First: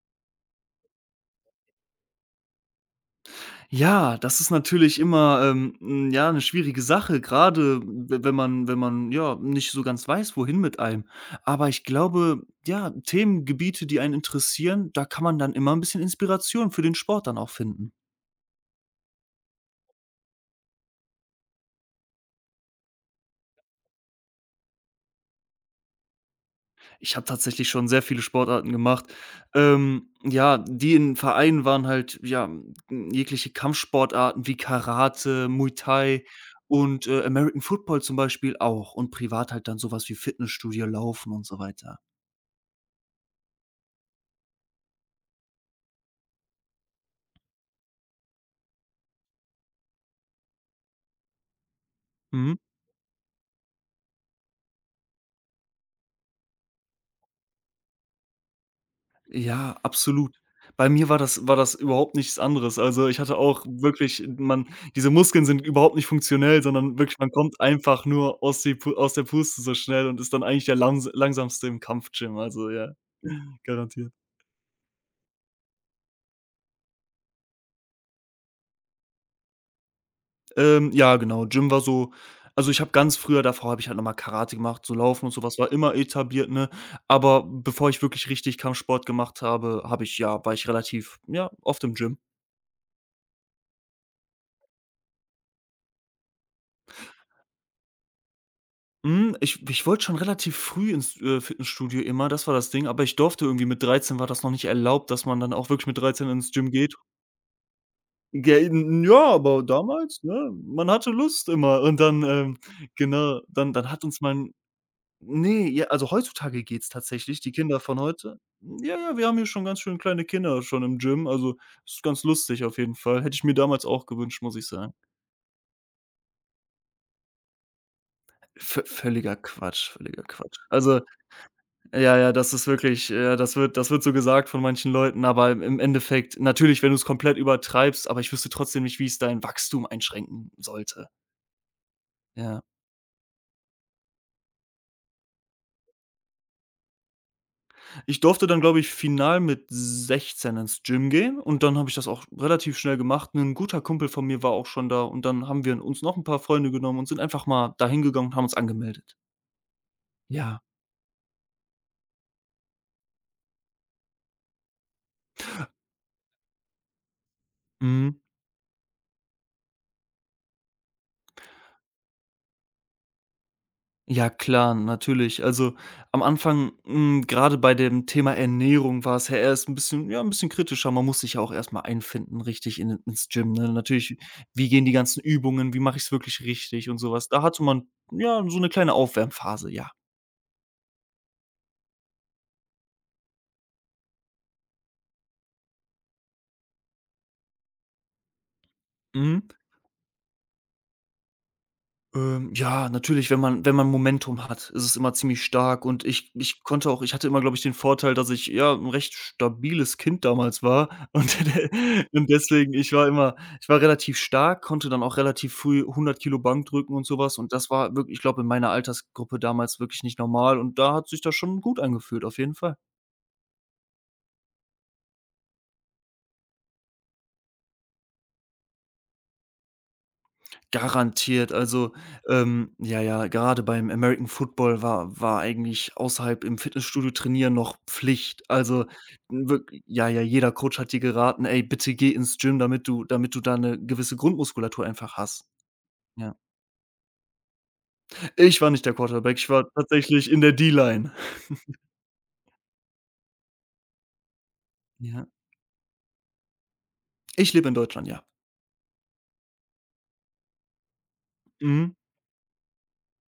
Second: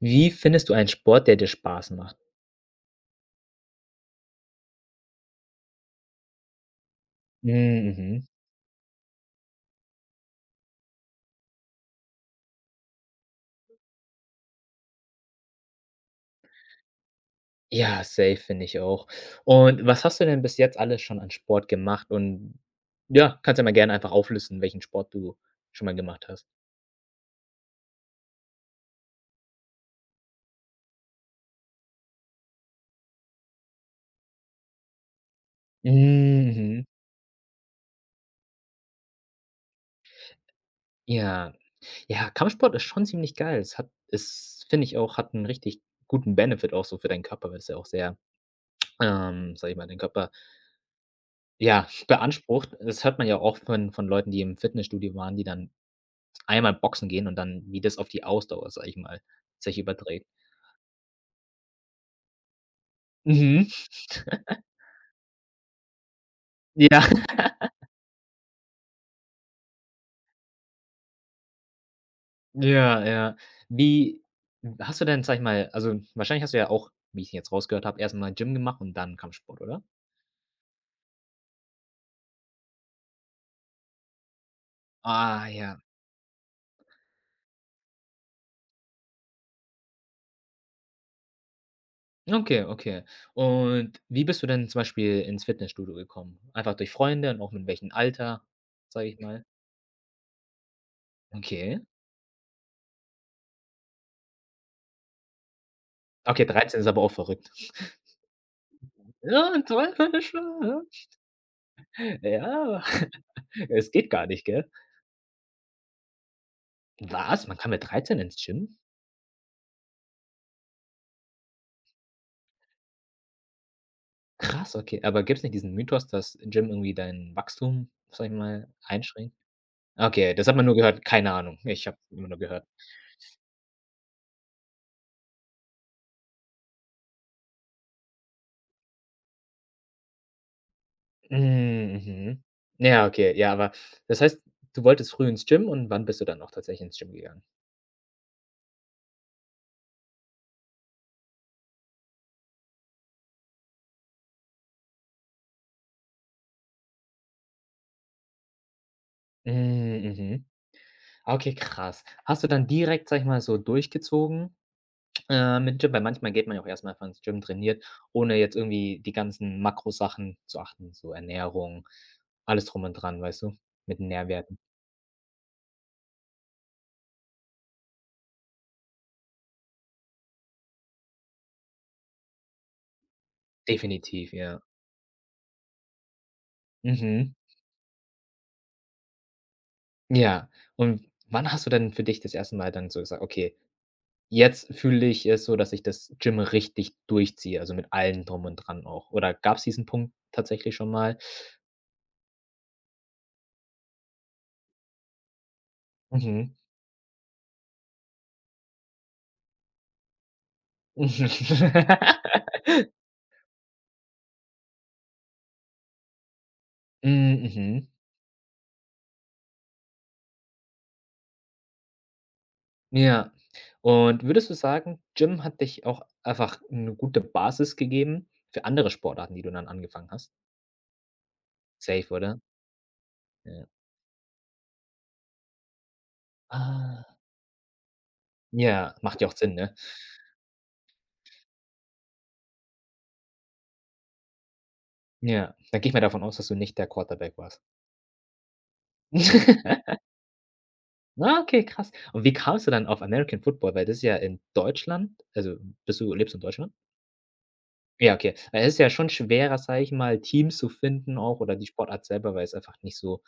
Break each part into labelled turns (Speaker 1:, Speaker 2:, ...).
Speaker 1: Wie findest du einen Sport, der dir Spaß macht?
Speaker 2: Ja, das ist natürlich immer, ja, eine schwierige Sache, gerade
Speaker 1: Hm,
Speaker 2: w
Speaker 1: mhm.
Speaker 2: wenn man ja, nicht so ganz weiß, wohin mit einem. Aber ich glaube, ja, Themengebiete, die einen interessieren, da kann man dann immer ein bisschen Inspiration für den Sport dann auch finden.
Speaker 1: Ja, safe, finde ich auch. Und was hast du denn bis jetzt alles schon an Sport gemacht? Und ja, kannst ja mal gerne einfach auflisten, welchen Sport du schon mal gemacht hast.
Speaker 2: Ich habe tatsächlich schon sehr viele Sportarten gemacht, ja, die in Vereinen waren, halt, ja, jegliche Kampfsportarten wie Karate, Muay Thai
Speaker 1: Hm, mhm.
Speaker 2: und, American Football zum Beispiel auch, und privat halt dann sowas wie Fitnessstudio, Laufen und
Speaker 1: Ja,
Speaker 2: so weiter.
Speaker 1: ja, Kampfsport ist schon ziemlich geil. Es hat es finde ich auch, hat einen richtig guten Benefit auch so für deinen Körper, weil es ja auch sehr, sage ich mal, den Körper, ja,
Speaker 2: Mhm.
Speaker 1: beansprucht. Das hört man ja auch von Leuten, die im Fitnessstudio waren, die dann einmal boxen gehen und dann wie das auf die Ausdauer, sage ich mal,
Speaker 2: Ja,
Speaker 1: sich überträgt.
Speaker 2: absolut. Bei mir war das, überhaupt nichts anderes. Also, ich hatte auch
Speaker 1: Mhm.
Speaker 2: wirklich, man diese Muskeln sind überhaupt nicht funktionell, sondern
Speaker 1: Ja,
Speaker 2: wirklich, man kommt einfach nur aus die Pu aus der Puste so schnell und ist dann eigentlich der Langsamste im Kampf-Gym. Also, ja,
Speaker 1: ja, ja.
Speaker 2: garantiert.
Speaker 1: Wie hast du denn, sage ich mal also, wahrscheinlich hast du ja auch, wie ich jetzt rausgehört habe, erst mal Gym gemacht und dann Kampfsport, oder?
Speaker 2: Ja, genau, Gym war so also, ich habe ganz früher davor habe ich halt noch mal Karate gemacht, so Laufen und so
Speaker 1: Ah,
Speaker 2: was war
Speaker 1: ja.
Speaker 2: immer etabliert, ne? Aber bevor ich wirklich richtig Kampfsport gemacht habe, habe ich ja war ich relativ, ja, oft im Gym.
Speaker 1: Okay, okay. Und wie bist du denn zum Beispiel ins Fitnessstudio gekommen? Einfach durch Freunde und auch mit welchem Alter, sage ich
Speaker 2: Hm,
Speaker 1: mal?
Speaker 2: ich wollte schon relativ früh ins,
Speaker 1: Okay.
Speaker 2: Fitnessstudio immer, das war das Ding, aber ich durfte irgendwie, mit 13 war das noch nicht erlaubt, dass man dann auch wirklich mit 13
Speaker 1: Okay,
Speaker 2: ins Gym
Speaker 1: 13 ist
Speaker 2: geht.
Speaker 1: aber auch verrückt.
Speaker 2: Ja, n ja,
Speaker 1: Ja,
Speaker 2: aber
Speaker 1: 12
Speaker 2: damals, ne,
Speaker 1: schon,
Speaker 2: man hatte Lust immer, und dann,
Speaker 1: ja,
Speaker 2: genau, dann
Speaker 1: es
Speaker 2: dann hat
Speaker 1: geht
Speaker 2: uns
Speaker 1: gar nicht,
Speaker 2: mein
Speaker 1: gell?
Speaker 2: ne, ja, also heutzutage geht's tatsächlich,
Speaker 1: Was?
Speaker 2: die
Speaker 1: Man kann
Speaker 2: Kinder
Speaker 1: mit
Speaker 2: von
Speaker 1: 13 ins
Speaker 2: heute,
Speaker 1: Gym?
Speaker 2: ja, ja, wir haben hier schon ganz schön kleine Kinder schon im Gym, also ist ganz lustig auf jeden Fall. Hätte ich mir damals auch gewünscht, muss ich
Speaker 1: Krass,
Speaker 2: sagen.
Speaker 1: okay. Aber gibt's nicht diesen Mythos, dass Gym irgendwie dein Wachstum, sag ich mal,
Speaker 2: V
Speaker 1: einschränkt?
Speaker 2: Völliger Quatsch, völliger
Speaker 1: Okay, das hat
Speaker 2: Quatsch.
Speaker 1: man nur
Speaker 2: Also,
Speaker 1: gehört. Keine Ahnung. Ich habe
Speaker 2: ja,
Speaker 1: immer
Speaker 2: ja,
Speaker 1: nur
Speaker 2: das
Speaker 1: gehört.
Speaker 2: ist wirklich das wird, das wird so gesagt von manchen Leuten, aber im Endeffekt natürlich, wenn du es komplett übertreibst, aber ich wüsste trotzdem nicht, wie es dein Wachstum einschränken sollte.
Speaker 1: Hm, mhm.
Speaker 2: Ja.
Speaker 1: Ja, okay. Ja, aber das heißt, du wolltest früh ins Gym, und wann bist du dann auch tatsächlich ins Gym gegangen?
Speaker 2: Ich durfte dann, glaube ich, final mit 16 ins Gym gehen, und dann habe ich das auch relativ schnell gemacht. Ein guter Kumpel von mir war auch schon da, und dann haben wir uns noch ein paar Freunde genommen und sind einfach mal da hingegangen und haben uns angemeldet.
Speaker 1: Hm, mhm.
Speaker 2: Ja,
Speaker 1: Okay, krass. Hast du dann direkt, sag ich mal, so durchgezogen? Mit Gym, weil manchmal geht man ja auch erstmal mal einfach ins Gym, trainiert,
Speaker 2: mhm.
Speaker 1: ohne jetzt irgendwie die ganzen Makrosachen zu achten, so Ernährung, alles drum und dran, weißt du? Mit
Speaker 2: Ja
Speaker 1: Nährwerten.
Speaker 2: klar, natürlich. Also, am Anfang, grade bei dem Thema Ernährung war es ja erst ein bisschen, ja, ein bisschen kritischer. Man muss sich ja auch erstmal einfinden richtig in ins Gym, ne? Natürlich,
Speaker 1: Definitiv, ja.
Speaker 2: wie gehen die ganzen Übungen, wie mache ich's wirklich richtig und sowas.
Speaker 1: Mhm.
Speaker 2: Da hatte man, ja, so eine kleine Aufwärmphase, ja.
Speaker 1: Ja. Und wann hast du denn für dich das erste Mal dann so gesagt: „Okay, jetzt fühle ich es so, dass ich das Gym richtig durchziehe", also, mit allem drum und dran auch? Oder
Speaker 2: Mhm.
Speaker 1: gab es diesen Punkt tatsächlich schon mal?
Speaker 2: Ja, natürlich, wenn man wenn man Momentum hat, ist es immer ziemlich stark, und ich
Speaker 1: Mhm.
Speaker 2: ich konnte auch, ich hatte immer, glaube ich, den Vorteil, dass ich, ja, ein recht stabiles Kind damals war und und deswegen, ich war immer, ich war relativ stark, konnte dann auch relativ früh 100 Kilo Bank drücken und sowas, und das
Speaker 1: Mhm.
Speaker 2: war wirklich, ich glaube, in meiner Altersgruppe damals wirklich nicht normal, und da hat sich das schon gut angefühlt, auf jeden Fall.
Speaker 1: Ja. Und würdest du sagen, Gym hat dich auch einfach 'ne gute Basis gegeben für andere Sportarten, die du dann angefangen hast?
Speaker 2: Garantiert. Also,
Speaker 1: Safe, oder?
Speaker 2: ja, ja, gerade
Speaker 1: Ja.
Speaker 2: beim American Football war, eigentlich außerhalb im
Speaker 1: Ah.
Speaker 2: Fitnessstudio trainieren noch Pflicht. Also,
Speaker 1: Ja, macht ja auch Sinn,
Speaker 2: wirk
Speaker 1: ne?
Speaker 2: ja, ja, jeder Coach hat dir geraten: „Ey, bitte geh ins Gym, damit du, damit du da eine gewisse Grundmuskulatur einfach hast.“
Speaker 1: Ja, dann gehe ich mal davon
Speaker 2: Ja.
Speaker 1: aus, dass du nicht der Quarterback warst.
Speaker 2: Ich war nicht der Quarterback, ich war tatsächlich in der D-Line.
Speaker 1: Ah, okay, krass. Und wie kamst du dann auf American Football? Weil das ist ja in Deutschland
Speaker 2: Ja.
Speaker 1: also, bist du lebst du in Deutschland?
Speaker 2: Ich lebe in Deutschland,
Speaker 1: Ja,
Speaker 2: ja.
Speaker 1: okay. Weil es ist ja schon schwerer, sage ich mal, Teams zu finden auch oder die
Speaker 2: Mhm.
Speaker 1: Sportart selber, weil es einfach nicht so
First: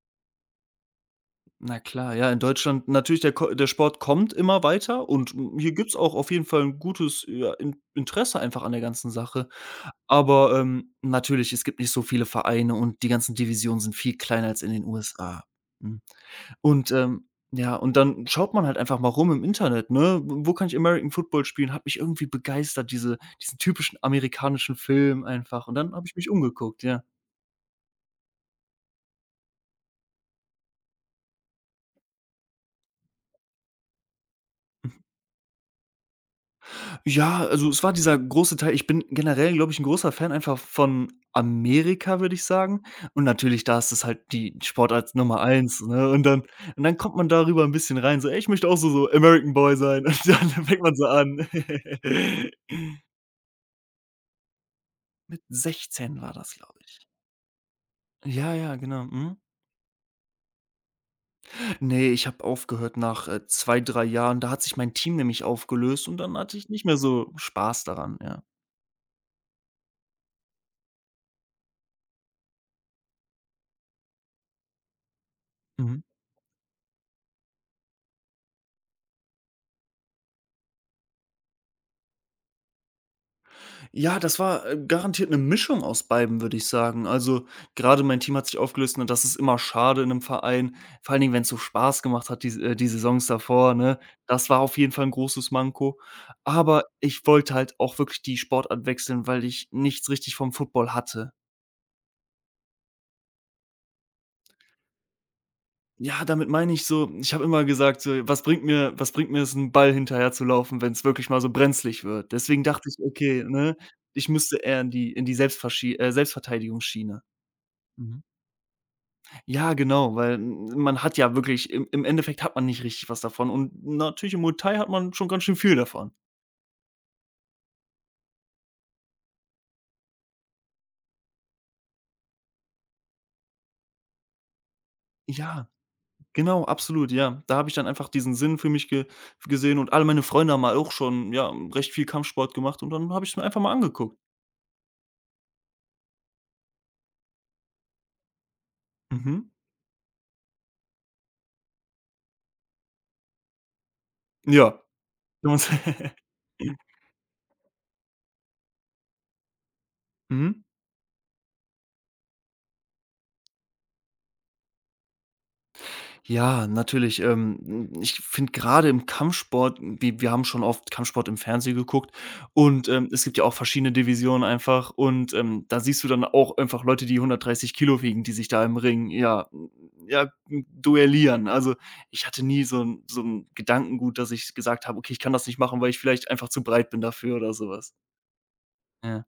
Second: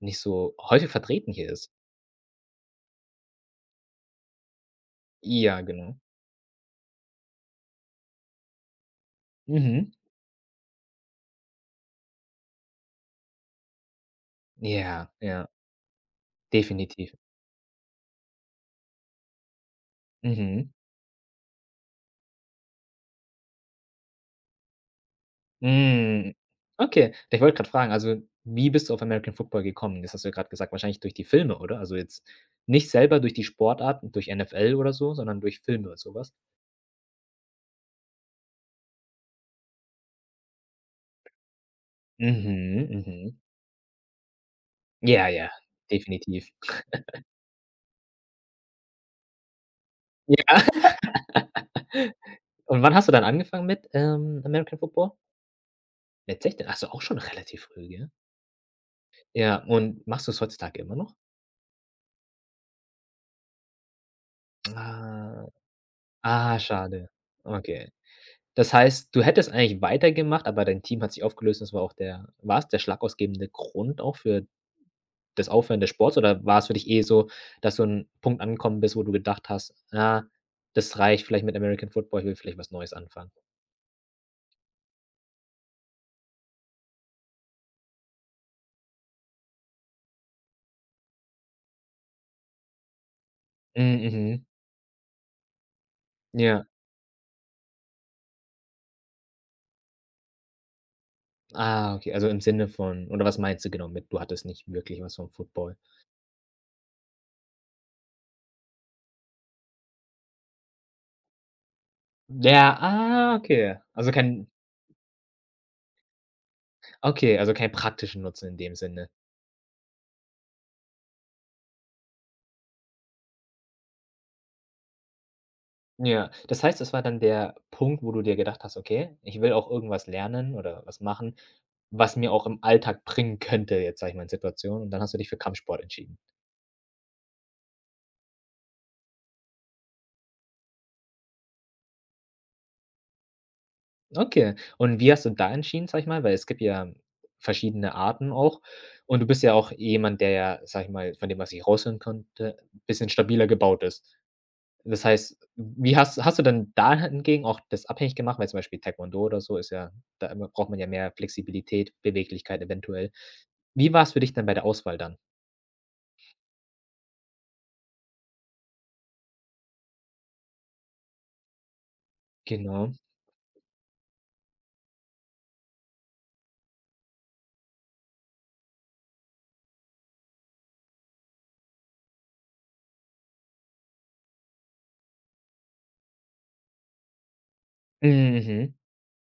Speaker 1: nicht so häufig vertreten hier ist.
Speaker 2: Na klar, ja, in Deutschland natürlich, der Sport kommt immer weiter, und,
Speaker 1: Ja,
Speaker 2: hier
Speaker 1: genau.
Speaker 2: gibt's auch auf jeden Fall ein gutes, ja, In Interesse einfach an der ganzen Sache.
Speaker 1: Mhm.
Speaker 2: Aber, natürlich, es gibt nicht so viele Vereine, und die ganzen Divisionen sind viel kleiner als in den
Speaker 1: Ja,
Speaker 2: USA.
Speaker 1: ja,
Speaker 2: Mhm. Und,
Speaker 1: definitiv.
Speaker 2: ja, und dann schaut man halt einfach mal rum im Internet, ne? W Wo kann
Speaker 1: Mhm.
Speaker 2: ich American Football spielen? Hat mich irgendwie begeistert, diesen typischen amerikanischen Film einfach. Und dann habe ich mich
Speaker 1: Hm.
Speaker 2: umgeguckt, ja.
Speaker 1: Okay, ich wollte gerade fragen, also, wie bist du auf American Football gekommen? Das hast du ja grad gesagt, wahrscheinlich durch die Filme, oder? Also, jetzt nicht selber durch die Sportart, durch NFL oder so, sondern durch Filme und sowas?
Speaker 2: Ja, also es war dieser große Teil, ich bin generell, glaube ich, ein großer Fan einfach von Amerika, würde ich sagen.
Speaker 1: Mhm,
Speaker 2: Und
Speaker 1: mhm.
Speaker 2: natürlich, da ist es halt die Sportart
Speaker 1: Ja,
Speaker 2: Nummer
Speaker 1: ja,
Speaker 2: eins, ne? Und dann,
Speaker 1: definitiv.
Speaker 2: und dann kommt man darüber ein bisschen rein, so: „Ey, ich möchte auch so, American Boy sein.“ Und dann
Speaker 1: Ja,
Speaker 2: fängt man so an.
Speaker 1: und wann hast du dann angefangen mit, American Football?
Speaker 2: Mit 16 war
Speaker 1: Mit
Speaker 2: das,
Speaker 1: 16? Ach
Speaker 2: glaube
Speaker 1: so, auch
Speaker 2: ich.
Speaker 1: schon relativ früh, gell?
Speaker 2: Ja, ja, genau, mhm.
Speaker 1: Ja, und machst du es heutzutage immer noch?
Speaker 2: Ne, ich habe aufgehört nach, 2, 3 Jahren. Da hat sich mein Team nämlich
Speaker 1: Ah.
Speaker 2: aufgelöst, und dann hatte
Speaker 1: Ah,
Speaker 2: ich nicht mehr
Speaker 1: schade.
Speaker 2: so Spaß
Speaker 1: Okay.
Speaker 2: daran, ja.
Speaker 1: Das heißt, du hättest eigentlich weitergemacht, aber dein Team hat sich aufgelöst. Das war auch der war es der schlagausgebende Grund auch für das Aufhören des
Speaker 2: Mhm.
Speaker 1: Sports, oder war es für dich eh so, dass du an Punkt angekommen bist, wo du gedacht hast: „Ah, das reicht vielleicht mit American Football, ich will vielleicht was Neues anfangen?"
Speaker 2: Ja, das war, garantiert eine Mischung aus beidem, würde ich sagen. Also, gerade mein Team hat sich aufgelöst, und das ist immer schade in einem Verein, vor allen Dingen, wenn es so Spaß gemacht hat, die die Saisons davor, ne?
Speaker 1: Mhm, mhm.
Speaker 2: Das war auf jeden Fall ein großes Manko.
Speaker 1: Ja.
Speaker 2: Aber ich wollte halt auch wirklich die Sportart wechseln, weil ich nichts richtig vom Football hatte.
Speaker 1: Ah, okay, also im Sinne von, oder was meinst du genau mit, du hattest nicht wirklich was vom Football?
Speaker 2: Ja, damit meine ich so, ich habe immer gesagt, so: „Was bringt mir, was bringt mir es, einen Ball hinterher zu laufen, wenn es wirklich mal so brenzlig wird?“ Deswegen
Speaker 1: Ja,
Speaker 2: dachte ich:
Speaker 1: ah,
Speaker 2: „Okay, ne,
Speaker 1: okay. Also
Speaker 2: ich
Speaker 1: kein
Speaker 2: müsste eher in die, Selbstverschi Selbstverteidigungsschiene.“
Speaker 1: Okay, also keinen praktischen
Speaker 2: Mhm.
Speaker 1: Nutzen in dem Sinne.
Speaker 2: Ja, genau, weil man hat ja wirklich im Endeffekt hat man nicht richtig was davon, und natürlich im Muay Thai hat man schon ganz schön viel davon.
Speaker 1: Ja, das heißt, es war dann der Punkt, wo du dir gedacht hast: „Okay, ich will auch irgendwas lernen oder was machen, was mir auch im Alltag bringen könnte", jetzt, sage ich mal, in Situationen. Und dann hast du dich für
Speaker 2: Ja,
Speaker 1: Kampfsport entschieden.
Speaker 2: genau, absolut, ja. Da habe ich dann einfach diesen Sinn für mich ge gesehen, und alle meine Freunde haben mal auch schon, ja, recht viel Kampfsport gemacht, und dann habe ich es mir einfach mal angeguckt.
Speaker 1: Okay. Und wie hast du da entschieden, sage ich mal? Weil es gibt ja verschiedene Arten auch. Und du
Speaker 2: Mhm.
Speaker 1: bist ja auch jemand, der, ja, sage ich mal, von dem, was ich raushören konnte, ein bisschen stabiler gebaut ist.
Speaker 2: Ja.
Speaker 1: Das heißt, wie hast du denn da hingegen auch das abhängig gemacht? Weil zum Beispiel Taekwondo oder so ist ja da immer,
Speaker 2: Mhm.
Speaker 1: braucht man ja mehr Flexibilität, Beweglichkeit eventuell. Wie war es für dich dann bei der Auswahl dann?
Speaker 2: Ja, natürlich. Ich finde gerade im Kampfsport, wir haben schon oft Kampfsport im Fernsehen geguckt, und,
Speaker 1: Genau.
Speaker 2: es gibt ja auch verschiedene Divisionen einfach, und, da siehst du dann auch einfach Leute, die 130 Kilo wiegen, die sich da im Ring, ja, duellieren. Also, ich hatte nie so 'n, Gedankengut, dass ich gesagt habe: „Okay, ich kann das nicht machen, weil ich vielleicht einfach zu breit bin dafür“, oder sowas.
Speaker 1: Mhm.
Speaker 2: Ja.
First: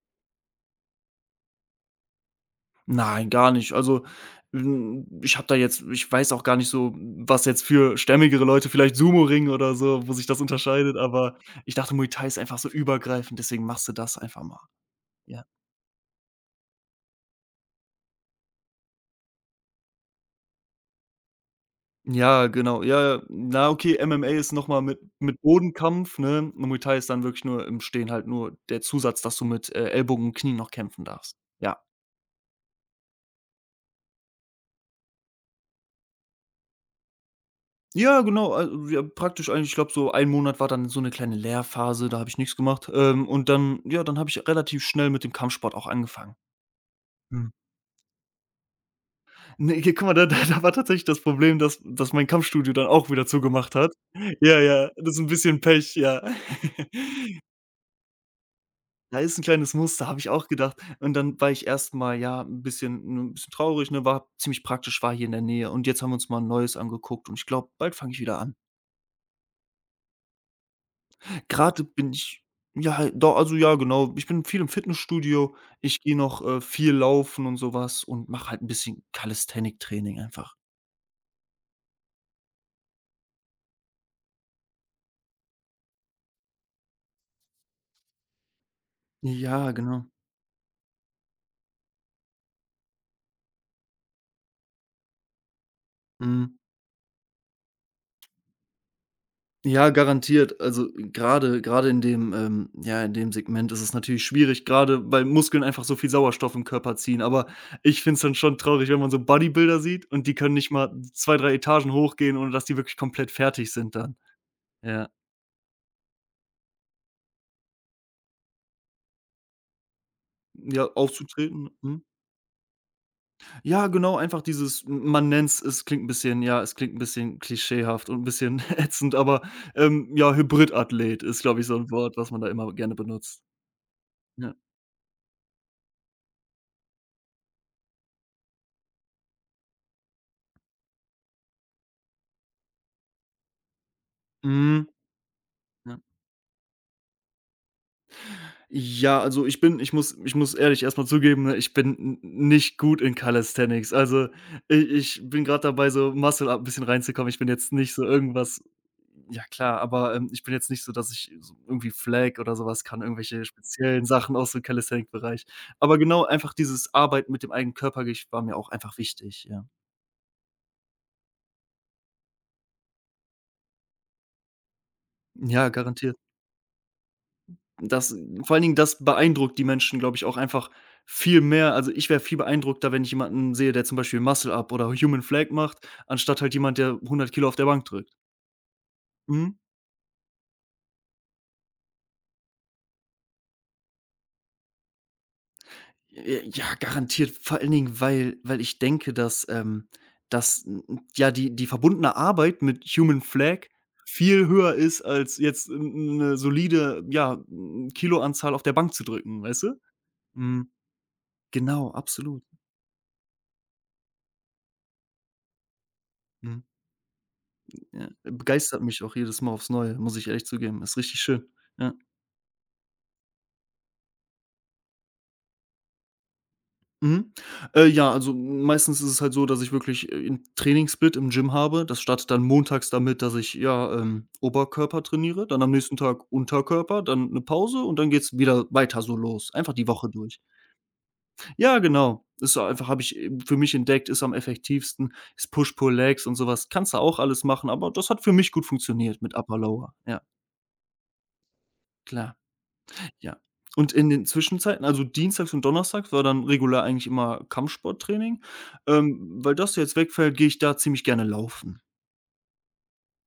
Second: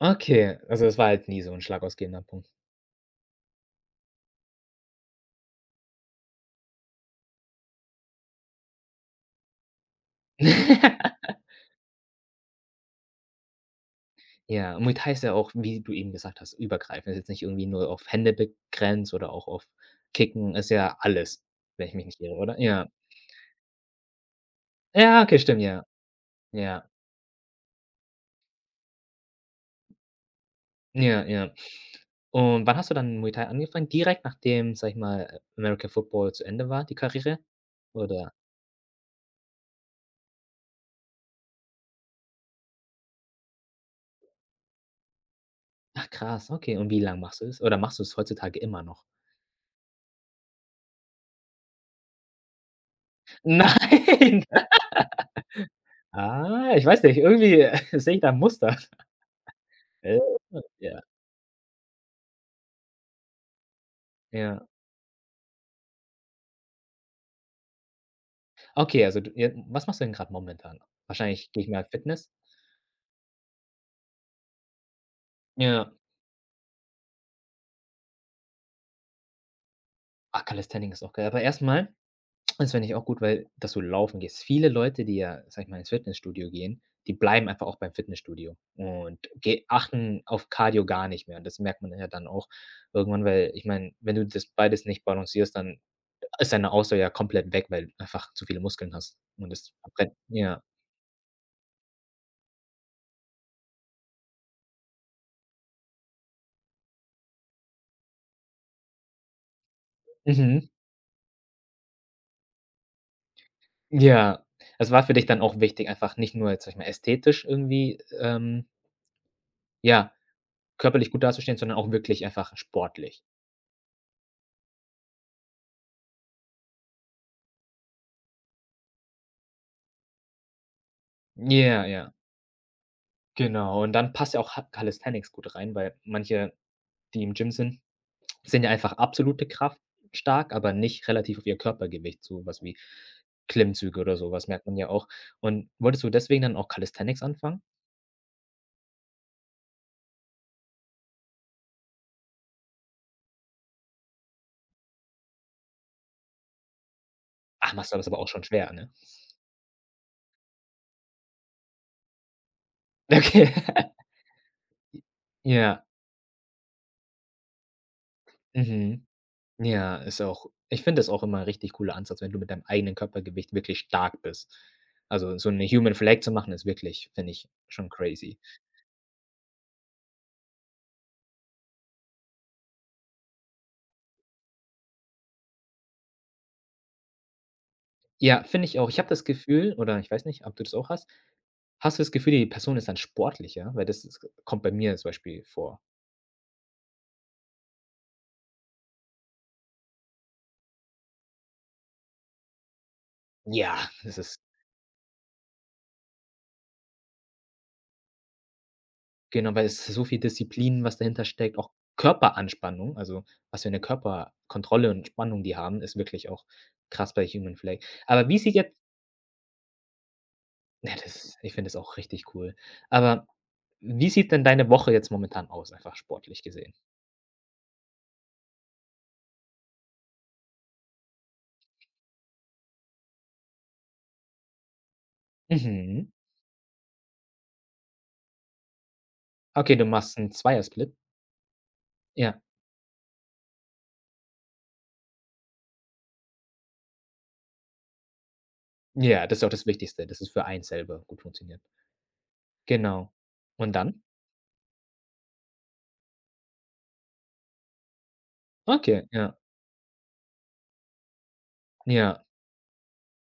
Speaker 1: Okay, also es war jetzt nie so 'n schlagausgebender Punkt.
Speaker 2: Nein, gar nicht. Also, ich habe da jetzt, ich weiß auch gar nicht so, was jetzt für stämmigere Leute vielleicht Sumo-Ring oder so, wo sich das unterscheidet, aber ich dachte, Muay Thai ist einfach so übergreifend, deswegen machst du das einfach mal.
Speaker 1: Ja, Muay Thai ist ja
Speaker 2: Ja.
Speaker 1: auch, wie du eben gesagt hast, übergreifend. Ist jetzt nicht irgendwie nur auf Hände begrenzt oder auch auf Kicken, ist ja alles, wenn ich mich nicht irre,
Speaker 2: Ja,
Speaker 1: oder?
Speaker 2: genau.
Speaker 1: Ja.
Speaker 2: Ja, ja. Na, okay, MMA ist noch mal mit,
Speaker 1: Ja, okay, stimmt, ja.
Speaker 2: Bodenkampf, ne? Und Muay
Speaker 1: Ja.
Speaker 2: Thai ist dann wirklich nur im Stehen, halt nur der Zusatz, dass du mit, Ellbogen und Knien noch kämpfen
Speaker 1: Ja,
Speaker 2: darfst.
Speaker 1: ja.
Speaker 2: Ja.
Speaker 1: Und wann hast du dann Muay Thai angefangen? Direkt nachdem, sage ich mal, American Football zu Ende war, die Karriere?
Speaker 2: Ja,
Speaker 1: Oder
Speaker 2: genau, also, ja, praktisch eigentlich, ich glaube, so ein Monat war dann so eine kleine Lehrphase, da habe ich nichts gemacht. Und dann, ja, dann habe ich relativ schnell mit dem Kampfsport auch
Speaker 1: ach
Speaker 2: angefangen.
Speaker 1: krass, okay. Und wie lang machst du
Speaker 2: Mhm.
Speaker 1: es? Oder machst du es heutzutage immer noch?
Speaker 2: Ne, hier, guck mal, da war tatsächlich das Problem, dass, mein Kampfstudio dann auch wieder zugemacht hat.
Speaker 1: Nein.
Speaker 2: Ja, ja, das ist ein bisschen Pech, ja.
Speaker 1: Ah, ich weiß nicht, irgendwie sehe ich da ein Muster.
Speaker 2: Da ist ein kleines Muster,
Speaker 1: Äh,
Speaker 2: habe ich auch gedacht.
Speaker 1: ja,
Speaker 2: Und dann war ich erst mal, ja, ein bisschen, 'n bisschen traurig, ne? War ziemlich
Speaker 1: ja.
Speaker 2: praktisch, war hier in der Nähe. Und jetzt haben wir uns mal 'n neues angeguckt, und ich glaube, bald fange ich wieder an.
Speaker 1: Okay, also du, ja, was machst du denn gerade momentan? Wahrscheinlich gehe ich mal
Speaker 2: Gerade bin
Speaker 1: Fitness?
Speaker 2: ich, ja, do also, ja, genau. Ich bin viel im Fitnessstudio.
Speaker 1: Ja.
Speaker 2: Ich gehe noch, viel laufen und sowas, und mache halt ein bisschen Calisthenic-Training
Speaker 1: Ach,
Speaker 2: einfach.
Speaker 1: Calisthenics ist auch geil. Aber erstmal. Das finde ich auch gut, weil dass du laufen gehst. Viele Leute, die, ja, sag ich mal, ins Fitnessstudio gehen, die bleiben einfach auch beim Fitnessstudio und ge
Speaker 2: Ja, genau.
Speaker 1: achten auf Cardio gar nicht mehr, und das merkt man ja dann auch irgendwann, weil ich meine, wenn du das beides nicht balancierst, dann ist
Speaker 2: Mhm.
Speaker 1: deine Ausdauer ja komplett weg, weil du einfach zu viele Muskeln hast und das
Speaker 2: Ja,
Speaker 1: verbrennt
Speaker 2: garantiert.
Speaker 1: ja.
Speaker 2: Also, gerade in dem, ja, in dem Segment ist es natürlich schwierig, gerade weil Muskeln einfach so viel Sauerstoff im Körper ziehen. Aber ich finde es dann schon traurig, wenn man so Bodybuilder sieht und die können
Speaker 1: Mhm.
Speaker 2: nicht mal 2 3 Etagen hochgehen, ohne dass die wirklich komplett fertig sind dann.
Speaker 1: Ja. Es war
Speaker 2: Ja.
Speaker 1: für dich dann auch wichtig, einfach nicht nur jetzt, sag ich mal, ästhetisch irgendwie, ja,
Speaker 2: Ja,
Speaker 1: körperlich gut dazustehen,
Speaker 2: aufzutreten.
Speaker 1: sondern auch
Speaker 2: Mhm.
Speaker 1: wirklich einfach sportlich.
Speaker 2: Ja, genau, einfach dieses, man nennt's, es klingt ein bisschen, ja, es klingt ein bisschen klischeehaft und ein bisschen ätzend, aber, ja, Hybridathlet ist, glaube ich, so
Speaker 1: Ja,
Speaker 2: ein
Speaker 1: ja.
Speaker 2: Wort, was man da immer gerne benutzt.
Speaker 1: Genau, und dann passt ja
Speaker 2: Ja.
Speaker 1: auch Ha Calisthenics gut rein, weil manche, die im Gym sind, sind ja einfach absolute Kraft stark, aber nicht relativ auf ihr Körpergewicht, so was wie Klimmzüge oder sowas merkt man
Speaker 2: Mhm.
Speaker 1: ja auch. Und wolltest du deswegen dann auch Calisthenics anfangen?
Speaker 2: Ja, also ich bin, ich muss, ich muss ehrlich erstmal zugeben, ne, ich bin n nicht gut in Calisthenics. Also, ich bin gerade dabei, so Muscle Up 'n bisschen reinzukommen. Ich bin
Speaker 1: Ach,
Speaker 2: jetzt
Speaker 1: machst
Speaker 2: nicht
Speaker 1: du
Speaker 2: so
Speaker 1: das aber auch schon
Speaker 2: irgendwas,
Speaker 1: schwer, ne?
Speaker 2: ja klar, aber, ich bin jetzt nicht so, dass ich so irgendwie Flag oder sowas kann, irgendwelche
Speaker 1: Okay.
Speaker 2: speziellen Sachen aus dem Calisthenic-Bereich.
Speaker 1: Ja,
Speaker 2: Aber genau, einfach dieses Arbeiten mit dem eigenen Körpergewicht war mir auch einfach
Speaker 1: mhm.
Speaker 2: wichtig, ja.
Speaker 1: Ja, ist auch, ich finde das auch immer ein richtig cooler Ansatz, wenn du mit deinem eigenen Körpergewicht wirklich stark bist. Also, so eine
Speaker 2: Ja,
Speaker 1: Human
Speaker 2: garantiert.
Speaker 1: Flag zu machen, ist wirklich, finde ich, schon
Speaker 2: Das,
Speaker 1: crazy.
Speaker 2: vor allen Dingen das beeindruckt die Menschen, glaube ich, auch einfach viel mehr. Also, ich wäre viel beeindruckter, wenn ich jemanden sehe, der zum Beispiel Muscle Up oder Human Flag macht, anstatt halt jemand, der 100 Kilo auf der Bank drückt.
Speaker 1: Ja, finde ich auch. Ich habe das
Speaker 2: Mhm.
Speaker 1: Gefühl, oder ich weiß nicht, ob du das auch hast. Hast du das Gefühl, die Person ist dann sportlicher? Weil das ist, kommt bei mir zum Beispiel vor.
Speaker 2: J Ja, garantiert. Vor allen Dingen, weil weil ich denke, dass n n ja, die verbundene Arbeit mit Human Flag
Speaker 1: Ja. Das ist
Speaker 2: viel höher ist, als jetzt n 'ne solide, ja, Kiloanzahl auf der Bank zu drücken,
Speaker 1: genau,
Speaker 2: weißt
Speaker 1: weil
Speaker 2: du?
Speaker 1: es so viel
Speaker 2: Mhm.
Speaker 1: Disziplin, was dahinter steckt, auch
Speaker 2: Genau, absolut.
Speaker 1: Körperanspannung, also, was für eine Körperkontrolle und Spannung die haben, ist wirklich auch
Speaker 2: Mhm.
Speaker 1: krass bei Human Flag.
Speaker 2: Ja,
Speaker 1: Aber wie sieht jetzt
Speaker 2: begeistert mich auch jedes Mal aufs Neue, muss ich ehrlich zugeben.
Speaker 1: Ja,
Speaker 2: Ist richtig
Speaker 1: das,
Speaker 2: schön.
Speaker 1: ich finde das
Speaker 2: Ja.
Speaker 1: auch richtig cool. Aber wie sieht denn deine Woche jetzt momentan aus, einfach sportlich gesehen?
Speaker 2: Mhm. Ja, also meistens ist es halt so, dass ich wirklich, 'n Trainingssplit im Gym habe. Das startet dann montags damit, dass ich, ja, Oberkörper trainiere, dann am nächsten
Speaker 1: Mhm.
Speaker 2: Tag Unterkörper, dann eine Pause und dann geht's wieder weiter so los.
Speaker 1: Okay,
Speaker 2: Einfach
Speaker 1: du
Speaker 2: die Woche
Speaker 1: machst einen
Speaker 2: durch.
Speaker 1: Zweiersplit?
Speaker 2: Ja, genau.
Speaker 1: Ja.
Speaker 2: Ist so einfach habe ich eben für mich entdeckt, ist am effektivsten. Ist Push-Pull-Legs und sowas. Kannst du auch alles machen, aber das hat für mich gut funktioniert
Speaker 1: Ja,
Speaker 2: mit
Speaker 1: das ist auch
Speaker 2: Upper
Speaker 1: das
Speaker 2: Lower.
Speaker 1: Wichtigste, dass
Speaker 2: Ja,
Speaker 1: es für einen selber gut funktioniert.
Speaker 2: klar.
Speaker 1: Genau.
Speaker 2: Ja.
Speaker 1: Und
Speaker 2: Und
Speaker 1: dann?
Speaker 2: in den Zwischenzeiten, also dienstags und donnerstags war dann regulär eigentlich immer Kampfsporttraining.
Speaker 1: Okay, ja.
Speaker 2: Weil das jetzt wegfällt, gehe ich da ziemlich gerne laufen.
Speaker 1: Ja,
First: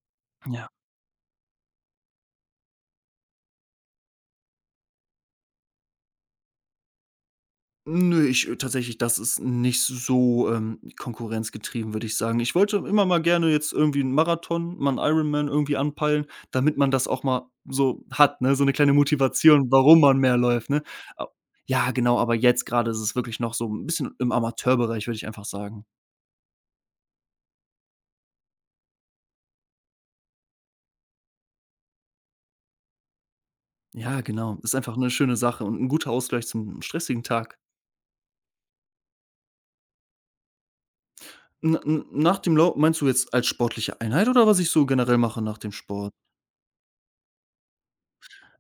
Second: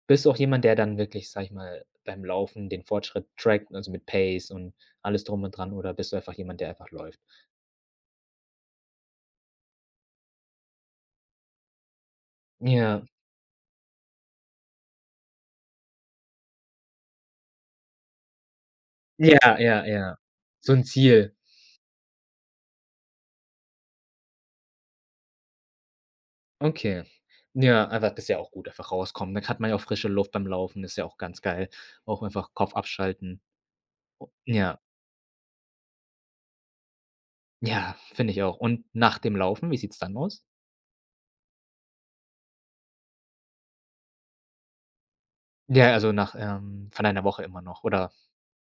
Speaker 1: bist du auch jemand,
Speaker 2: Ja.
Speaker 1: der dann wirklich, sage ich mal, beim Laufen den Fortschritt trackt, also mit Pace und alles drum und dran, oder bist du einfach jemand, der einfach läuft?
Speaker 2: Nö, ich, tatsächlich, das ist nicht so, konkurrenzgetrieben, würde ich sagen. Ich wollte
Speaker 1: Ja,
Speaker 2: immer mal gerne jetzt irgendwie einen Marathon, mal 'n Ironman irgendwie anpeilen, damit man das auch mal so hat, ne, so eine kleine
Speaker 1: ja,
Speaker 2: Motivation,
Speaker 1: ja,
Speaker 2: warum
Speaker 1: ja.
Speaker 2: man mehr läuft,
Speaker 1: So ein
Speaker 2: ne? A
Speaker 1: Ziel.
Speaker 2: Ja, genau, aber jetzt gerade ist es wirklich noch so ein bisschen im Amateurbereich, würde ich einfach sagen.
Speaker 1: Okay. Ja, aber das ist ja auch gut, einfach rauskommen. Dann hat man ja auch frische Luft beim Laufen, ist ja auch ganz geil. Auch einfach Kopf abschalten.
Speaker 2: Ja, genau. Ist
Speaker 1: Ja,
Speaker 2: einfach eine schöne Sache und ein guter Ausgleich zum stressigen Tag.
Speaker 1: ja, finde ich auch. Und nach dem Laufen, wie sieht's dann aus?
Speaker 2: N n Nach dem Lauf meinst du jetzt als sportliche Einheit oder was ich so generell mache nach dem
Speaker 1: Ja, also
Speaker 2: Sport?
Speaker 1: nach, von einer Woche immer noch, oder?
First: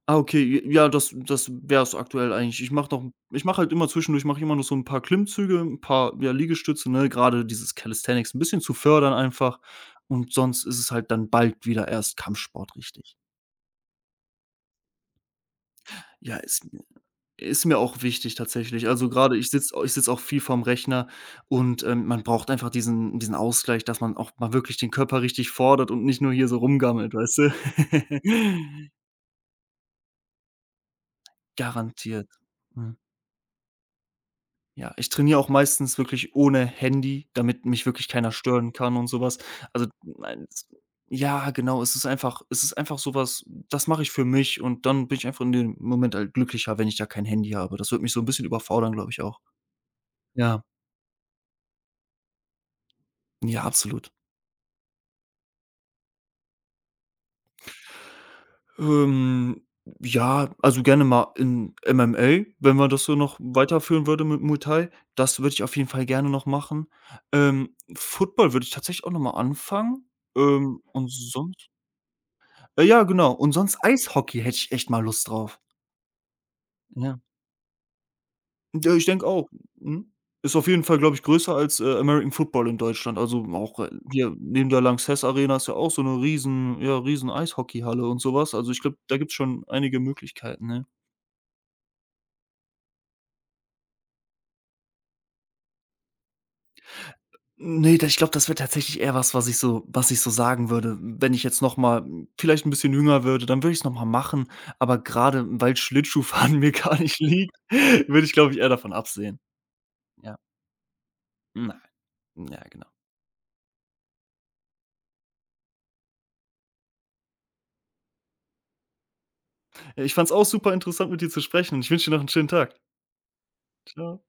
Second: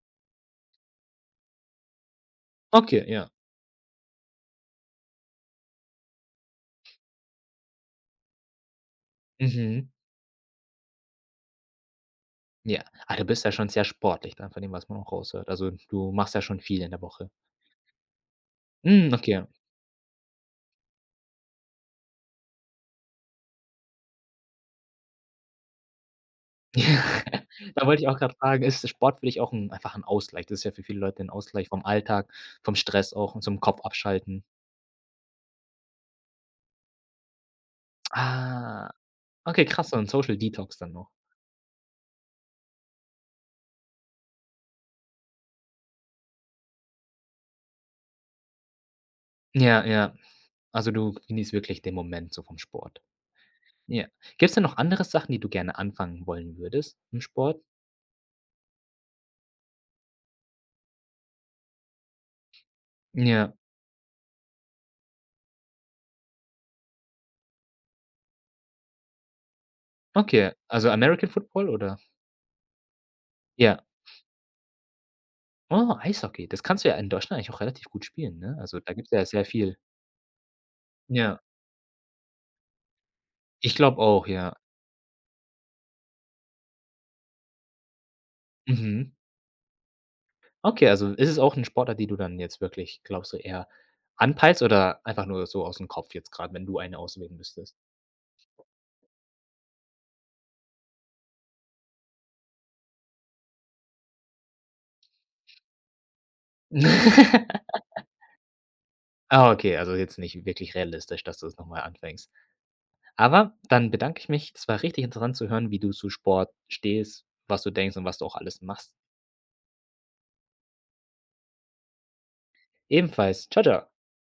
Speaker 2: Ah, okay, ja, das wäre es aktuell eigentlich.
Speaker 1: Okay, ja.
Speaker 2: Ich mache halt immer zwischendurch, mache immer noch so ein paar Klimmzüge, ein paar, ja, Liegestütze, ne, gerade dieses Calisthenics ein bisschen zu fördern einfach,
Speaker 1: Mhm.
Speaker 2: und sonst ist es halt dann bald wieder erst Kampfsport
Speaker 1: Ja. Ah,
Speaker 2: richtig.
Speaker 1: du bist ja schon sehr sportlich dann von dem, was man auch raushört. Also, du machst
Speaker 2: Ja,
Speaker 1: ja schon
Speaker 2: ist
Speaker 1: viel in der Woche.
Speaker 2: Ist mir auch wichtig tatsächlich. Also,
Speaker 1: Hm,
Speaker 2: gerade
Speaker 1: okay.
Speaker 2: ich sitze auch viel vorm Rechner und, man braucht einfach diesen Ausgleich, dass man auch mal wirklich den Körper richtig fordert und nicht nur hier so rumgammelt, weißt du?
Speaker 1: Da wollte ich auch gerade fragen, ist Sport für dich auch 'n einfach ein Ausgleich? Das ist ja für viele Leute ein Ausgleich vom Alltag,
Speaker 2: Garantiert.
Speaker 1: vom
Speaker 2: Mhm.
Speaker 1: Stress auch und zum Kopf abschalten.
Speaker 2: Ja, ich trainiere auch meistens wirklich ohne Handy, damit mich wirklich keiner stören
Speaker 1: Ah,
Speaker 2: kann und sowas.
Speaker 1: okay,
Speaker 2: Also,
Speaker 1: krass, so 'n Social
Speaker 2: nein, es
Speaker 1: Detox dann noch.
Speaker 2: Ja, genau, es ist einfach, sowas, das mache ich für mich, und dann bin ich einfach in dem Moment halt glücklicher, wenn ich da kein Handy habe. Das wird mich so ein bisschen überfordern, glaube ich auch.
Speaker 1: Ja, ja.
Speaker 2: Ja,
Speaker 1: Also, du genießt wirklich den Moment so vom Sport.
Speaker 2: ja,
Speaker 1: Ja.
Speaker 2: absolut.
Speaker 1: Gibt's denn noch andere Sachen, die du gerne anfangen wollen würdest im Sport?
Speaker 2: Ähm, ja, also gerne mal in MMA, wenn man das so noch
Speaker 1: Ja,
Speaker 2: weiterführen würde mit Muay Thai. Das würde ich auf jeden Fall gerne noch machen. Football würde ich tatsächlich auch noch mal anfangen.
Speaker 1: okay.
Speaker 2: Ähm,
Speaker 1: Also,
Speaker 2: und
Speaker 1: American Football
Speaker 2: sonst
Speaker 1: oder?
Speaker 2: äh, ja, genau. Und sonst
Speaker 1: Ja.
Speaker 2: Eishockey hätte ich echt mal Lust drauf.
Speaker 1: Oh, Eishockey. Das kannst du ja in
Speaker 2: Ja.
Speaker 1: Deutschland eigentlich auch relativ gut spielen, ne? Also, da
Speaker 2: Ja, ich
Speaker 1: gibt's ja
Speaker 2: denke
Speaker 1: sehr
Speaker 2: auch.
Speaker 1: viel.
Speaker 2: Mhm. Ist auf jeden Fall, glaube ich,
Speaker 1: Ja,
Speaker 2: größer als, American Football in Deutschland. Also
Speaker 1: ich
Speaker 2: auch,
Speaker 1: glaube auch,
Speaker 2: hier
Speaker 1: ja.
Speaker 2: neben der Lanxess Arena ist ja auch so eine riesen, ja, riesen Eishockeyhalle und sowas. Also, ich glaube,
Speaker 1: Mhm.
Speaker 2: da gibt's schon einige Möglichkeiten, ja.
Speaker 1: Okay, also ist es auch 'ne Sportart, die du dann jetzt wirklich, glaubst du, eher anpeilst oder einfach nur so ausm Kopf jetzt grad, wenn du eine auswählen müsstest?
Speaker 2: Ne, da ich glaube, das wäre tatsächlich eher was, was ich so sagen würde. Wenn ich jetzt noch mal vielleicht ein bisschen jünger würde, dann würde ich es noch mal machen, aber gerade weil Schlittschuhfahren mir gar nicht liegt, würde ich, glaube ich, eher davon absehen.
Speaker 1: Ah, okay, also jetzt
Speaker 2: Ja.
Speaker 1: nicht wirklich realistisch, dass du es noch mal
Speaker 2: Nein.
Speaker 1: anfängst.
Speaker 2: Ja, genau.
Speaker 1: Aber dann bedanke ich mich. Es war richtig interessant zu hören, wie du zu Sport stehst, was du denkst und was du auch alles machst.
Speaker 2: Ich fand es auch super interessant, mit dir zu sprechen, und ich wünsche dir noch einen schönen Tag.
Speaker 1: Ebenfalls. Tschau, tschau.
Speaker 2: Ciao.